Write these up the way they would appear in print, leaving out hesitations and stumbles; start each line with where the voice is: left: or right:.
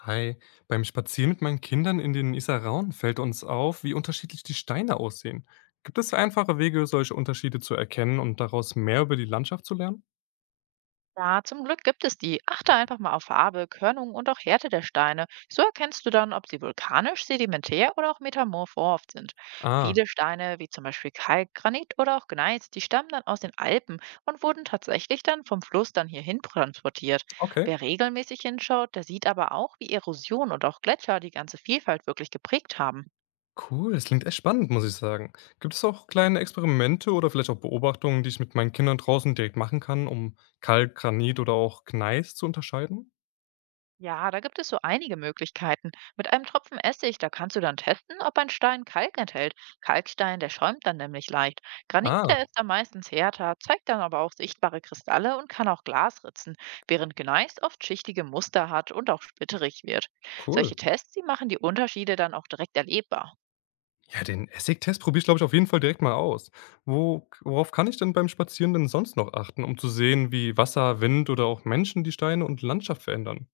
left: Hi, beim Spazieren mit meinen Kindern in den Isarauen fällt uns auf, wie unterschiedlich die Steine aussehen. Gibt es einfache Wege, solche Unterschiede zu erkennen und daraus mehr über die Landschaft zu lernen?
right: Ja, zum Glück gibt es die. Achte einfach mal auf Farbe, Körnung und auch Härte der Steine. So erkennst du dann, ob sie vulkanisch, sedimentär oder auch metamorph sind.
left: Ah,
right: Viele Steine, wie zum Beispiel Kalk, Granit oder auch Gneis, die stammen dann aus den Alpen und wurden tatsächlich dann vom Fluss dann hierhin transportiert.
left: okay.
right: Wer regelmäßig hinschaut, der sieht aber auch, wie Erosion und auch Gletscher die ganze Vielfalt wirklich geprägt haben.
left: Cool, das klingt echt spannend, muss ich sagen. Gibt es auch kleine Experimente oder vielleicht auch Beobachtungen, die ich mit meinen Kindern draußen direkt machen kann, um Kalk, Granit oder auch Gneis zu unterscheiden?
right: Ja, da gibt es so einige Möglichkeiten. Mit einem Tropfen Essig, da kannst du dann testen, ob ein Stein Kalk enthält. Kalkstein, der schäumt dann nämlich leicht. Granit,
left: Ah,
right: der ist dann meistens härter, zeigt dann aber auch sichtbare Kristalle und kann auch Glas ritzen, während Gneis oft schichtige Muster hat und auch splitterig wird.
left: cool.
right: Solche Tests, die machen die Unterschiede dann auch direkt erlebbar.
left: Ja, den Essigtest probiere ich, glaube ich, auf jeden Fall direkt mal aus. Wo, worauf kann ich denn beim Spazieren denn sonst noch achten, um zu sehen, wie Wasser, Wind oder auch Menschen die Steine und Landschaft verändern?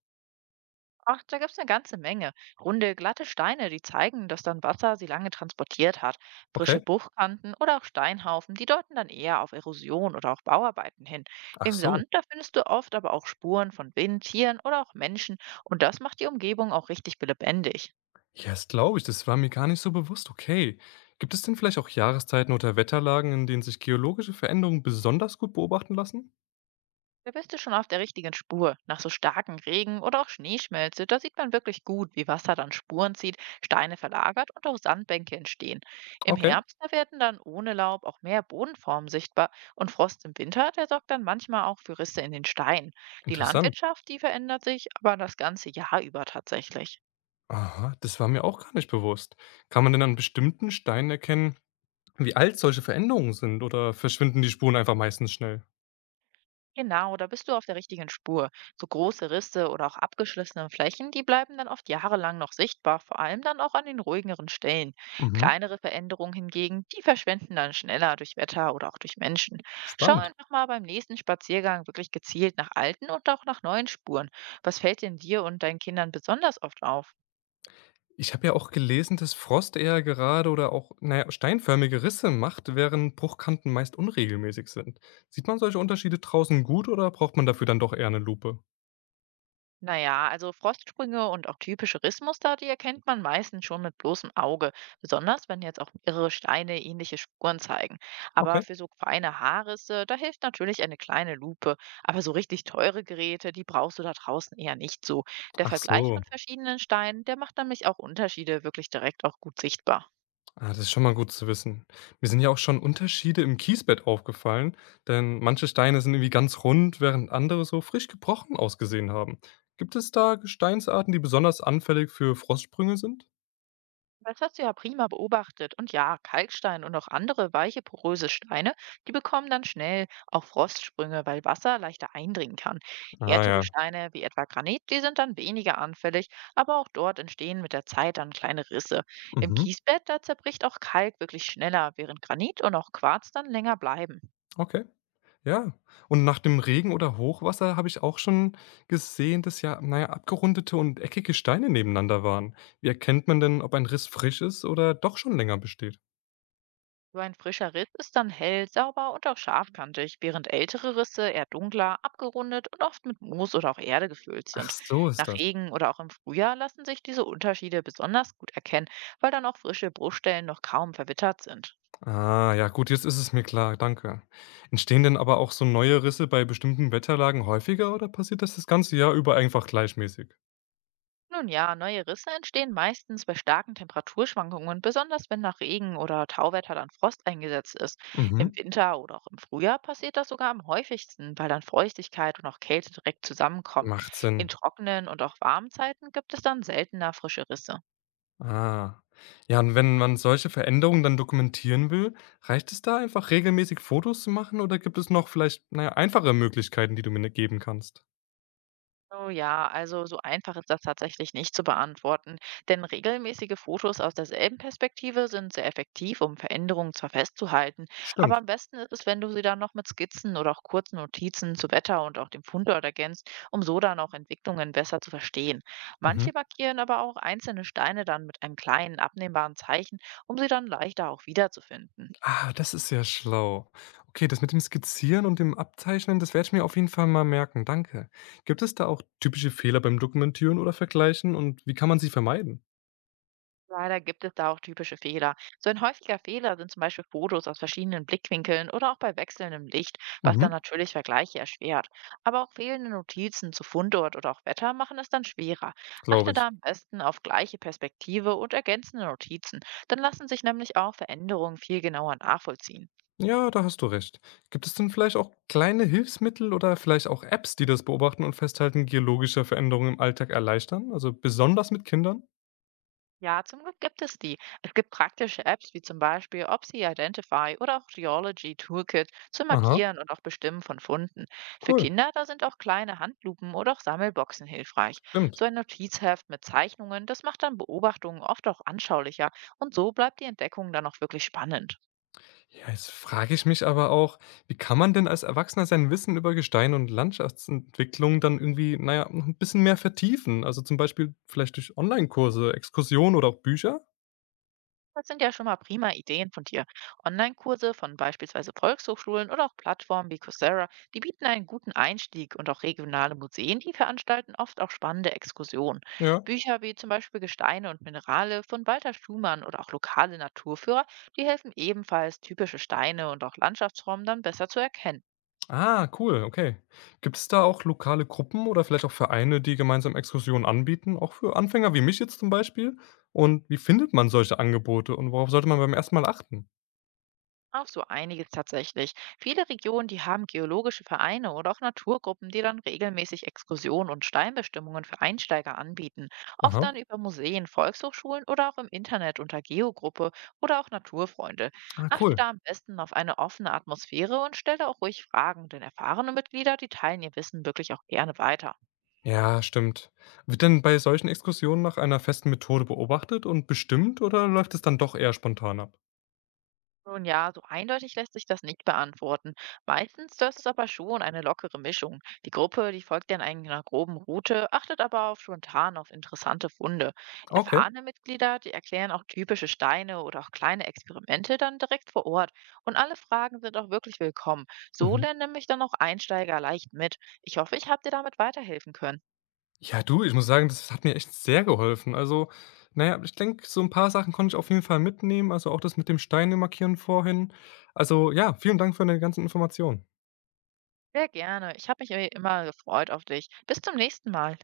right: Ach, da gibt's eine ganze Menge. Runde, glatte Steine, die zeigen, dass dann Wasser sie lange transportiert hat. Frische
left: Okay.
right: Buchkanten oder auch Steinhaufen, die deuten dann eher auf Erosion oder auch Bauarbeiten hin.
left: Ach
right: Im
left: so.
right: Sand, da findest du oft aber auch Spuren von Wind, Tieren oder auch Menschen und das macht die Umgebung auch richtig lebendig.
left: Ja, das glaube ich. Das war mir gar nicht so bewusst. Okay. Gibt es denn vielleicht auch Jahreszeiten oder Wetterlagen, in denen sich geologische Veränderungen besonders gut beobachten lassen?
right: Da bist du schon auf der richtigen Spur. Nach so starken Regen oder auch Schneeschmelze, da sieht man wirklich gut, wie Wasser dann Spuren zieht, Steine verlagert und auch Sandbänke entstehen. Im
left: Okay.
right: Herbst, da werden dann ohne Laub auch mehr Bodenformen sichtbar und Frost im Winter, der sorgt dann manchmal auch für Risse in den Steinen. Die
left: Interessant.
right: Landwirtschaft, die verändert sich aber das ganze Jahr über tatsächlich.
left: Aha, das war mir auch gar nicht bewusst. Kann man denn an bestimmten Steinen erkennen, wie alt solche Veränderungen sind oder verschwinden die Spuren einfach meistens schnell?
right: Genau, da bist du auf der richtigen Spur. So große Risse oder auch abgeschlissene Flächen, die bleiben dann oft jahrelang noch sichtbar, vor allem dann auch an den ruhigeren Stellen.
left: Mhm.
right: Kleinere Veränderungen hingegen, die verschwinden dann schneller durch Wetter oder auch durch Menschen. Schau
left: Spannend.
right: einfach mal beim nächsten Spaziergang wirklich gezielt nach alten und auch nach neuen Spuren. Was fällt denn dir und deinen Kindern besonders oft auf?
left: Ich habe ja auch gelesen, dass Frost eher gerade oder auch, na ja, steinförmige Risse macht, während Bruchkanten meist unregelmäßig sind. Sieht man solche Unterschiede draußen gut oder braucht man dafür dann doch eher eine Lupe?
right: Naja, also Frostsprünge und auch typische Rissmuster, die erkennt man meistens schon mit bloßem Auge, besonders wenn jetzt auch mehrere Steine ähnliche Spuren zeigen. Aber
left: Okay.
right: für so feine Haarrisse, da hilft natürlich eine kleine Lupe. Aber so richtig teure Geräte, die brauchst du da draußen eher nicht so. Der
left: Ach
right: Vergleich
left: so.
right: von verschiedenen Steinen, der macht nämlich auch Unterschiede wirklich direkt auch gut sichtbar.
left: Ah, das ist schon mal gut zu wissen. Mir sind ja auch schon Unterschiede im Kiesbett aufgefallen, denn manche Steine sind irgendwie ganz rund, während andere so frisch gebrochen ausgesehen haben. Gibt es da Gesteinsarten, die besonders anfällig für Frostsprünge sind?
right: Das hast du ja prima beobachtet. Und ja, Kalkstein und auch andere weiche, poröse Steine, die bekommen dann schnell auch Frostsprünge, weil Wasser leichter eindringen kann.
left: Ah
right: Härtere
left: ja.
right: Steine wie etwa Granit, die sind dann weniger anfällig, aber auch dort entstehen mit der Zeit dann kleine Risse. Im
left: Mhm.
right: Kiesbett, da zerbricht auch Kalk wirklich schneller, während Granit und auch Quarz dann länger bleiben.
left: Okay. Ja, und nach dem Regen oder Hochwasser habe ich auch schon gesehen, dass ja, naja, abgerundete und eckige Steine nebeneinander waren. Wie erkennt man denn, ob ein Riss frisch ist oder doch schon länger besteht?
right: So ein frischer Riss ist dann hell, sauber und auch scharfkantig, während ältere Risse eher dunkler, abgerundet und oft mit Moos oder auch Erde gefüllt
left: Ach,
right: sind.
left: so ist
right: Nach
left: das.
right: Regen oder auch im Frühjahr lassen sich diese Unterschiede besonders gut erkennen, weil dann auch frische Bruchstellen noch kaum verwittert sind.
left: Ah, ja, gut, jetzt ist es mir klar, danke. Entstehen denn aber auch so neue Risse bei bestimmten Wetterlagen häufiger oder passiert das ganze Jahr über einfach gleichmäßig?
right: Nun ja, neue Risse entstehen meistens bei starken Temperaturschwankungen, besonders wenn nach Regen oder Tauwetter dann Frost eingesetzt ist. Im
left: Mhm,
right: Winter oder auch im Frühjahr passiert das sogar am häufigsten, weil dann Feuchtigkeit und auch Kälte direkt zusammenkommen.
left: macht
right: In
left: Sinn.
right: trockenen und auch warmen Zeiten gibt es dann seltener frische Risse.
left: Ah. Ja, und wenn man solche Veränderungen dann dokumentieren will, reicht es da einfach regelmäßig Fotos zu machen oder gibt es noch vielleicht, naja ja, einfache Möglichkeiten, die du mir ne, geben kannst?
right: Oh ja, also so einfach ist das tatsächlich nicht zu beantworten, denn regelmäßige Fotos aus derselben Perspektive sind sehr effektiv, um Veränderungen zwar festzuhalten, aber
left: Stimmt.
right: am besten ist es, wenn du sie dann noch mit Skizzen oder auch kurzen Notizen zu Wetter und auch dem Fundort ergänzt, um so dann auch Entwicklungen besser zu verstehen.
left: Mhm.
right: Manche markieren aber auch einzelne Steine dann mit einem kleinen, abnehmbaren Zeichen, um sie dann leichter auch wiederzufinden.
left: Ah, das ist ja schlau. Okay, das mit dem Skizzieren und dem Abzeichnen, das werde ich mir auf jeden Fall mal merken. Danke. Gibt es da auch typische Fehler beim Dokumentieren oder Vergleichen und wie kann man sie vermeiden?
right: Leider gibt es da auch typische Fehler. So ein häufiger Fehler sind zum Beispiel Fotos aus verschiedenen Blickwinkeln oder auch bei wechselndem Licht, was
left: Mhm.
right: dann natürlich Vergleiche erschwert. Aber auch fehlende Notizen zu Fundort oder auch Wetter machen es dann schwerer.
left: Glaube
right: Achte
left: ich.
right: da am besten auf gleiche Perspektive und ergänzende Notizen. Dann lassen sich nämlich auch Veränderungen viel genauer nachvollziehen.
left: Ja, da hast du recht. Gibt es denn vielleicht auch kleine Hilfsmittel oder vielleicht auch Apps, die das Beobachten und Festhalten geologischer Veränderungen im Alltag erleichtern? Also besonders mit Kindern?
right: Ja, zum Glück gibt es die. Es gibt praktische Apps wie zum Beispiel Opsi Identify oder auch Rheology Toolkit zum
left: Aha,
right: Markieren und auch Bestimmen von Funden. Für
left: cool,
right: Kinder, da sind auch kleine Handlupen oder auch Sammelboxen hilfreich.
left: stimmt.
right: So ein Notizheft mit Zeichnungen, das macht dann Beobachtungen oft auch anschaulicher und so bleibt die Entdeckung dann auch wirklich spannend.
left: Ja, jetzt frage ich mich aber auch, wie kann man denn als Erwachsener sein Wissen über Gestein und Landschaftsentwicklung dann irgendwie, naja, noch ein bisschen mehr vertiefen? Also zum Beispiel vielleicht durch Online-Kurse, Exkursionen oder auch Bücher?
right: Das sind ja schon mal prima Ideen von dir. Online-Kurse von beispielsweise Volkshochschulen oder auch Plattformen wie Coursera, die bieten einen guten Einstieg und auch regionale Museen, die veranstalten oft auch spannende Exkursionen.
left: Ja.
right: Bücher wie zum Beispiel Gesteine und Minerale von Walter Schumann oder auch lokale Naturführer, die helfen ebenfalls, typische Steine und auch Landschaftsformen dann besser zu erkennen.
left: Ah, cool, okay. Gibt es da auch lokale Gruppen oder vielleicht auch Vereine, die gemeinsam Exkursionen anbieten, auch für Anfänger wie mich jetzt zum Beispiel? Und wie findet man solche Angebote und worauf sollte man beim ersten Mal achten?
right: Auch so einiges tatsächlich. Viele Regionen, die haben geologische Vereine oder auch Naturgruppen, die dann regelmäßig Exkursionen und Steinbestimmungen für Einsteiger anbieten. Oft dann
left: Aha.
right: über Museen, Volkshochschulen oder auch im Internet unter Geogruppe oder auch Naturfreunde.
left: Ah,
right: Achte
left: cool.
right: da am besten auf eine offene Atmosphäre und stelle auch ruhig Fragen, denn erfahrene Mitglieder, die teilen ihr Wissen wirklich auch gerne weiter.
left: Ja, stimmt. Wird denn bei solchen Exkursionen nach einer festen Methode beobachtet und bestimmt oder läuft es dann doch eher spontan ab?
right: Nun ja, so eindeutig lässt sich das nicht beantworten. Meistens das ist aber schon eine lockere Mischung. Die Gruppe, die folgt dann einer groben Route, achtet aber auf spontan auf interessante Funde.
left: Okay.
right: Erfahrene Mitglieder, die erklären auch typische Steine oder auch kleine Experimente dann direkt vor Ort. Und alle Fragen sind auch wirklich willkommen. So
left: Mhm.
right: lernen nämlich dann auch Einsteiger leicht mit. Ich hoffe, ich habe dir damit weiterhelfen können.
left: Ja, du, ich muss sagen, das hat mir echt sehr geholfen. Also, naja, ich denke, so ein paar Sachen konnte ich auf jeden Fall mitnehmen, also, auch das mit dem Steine markieren vorhin. Also, ja, vielen Dank für deine ganzen Informationen.
right: Sehr gerne. Ich habe mich eh immer gefreut auf dich. Bis zum nächsten Mal.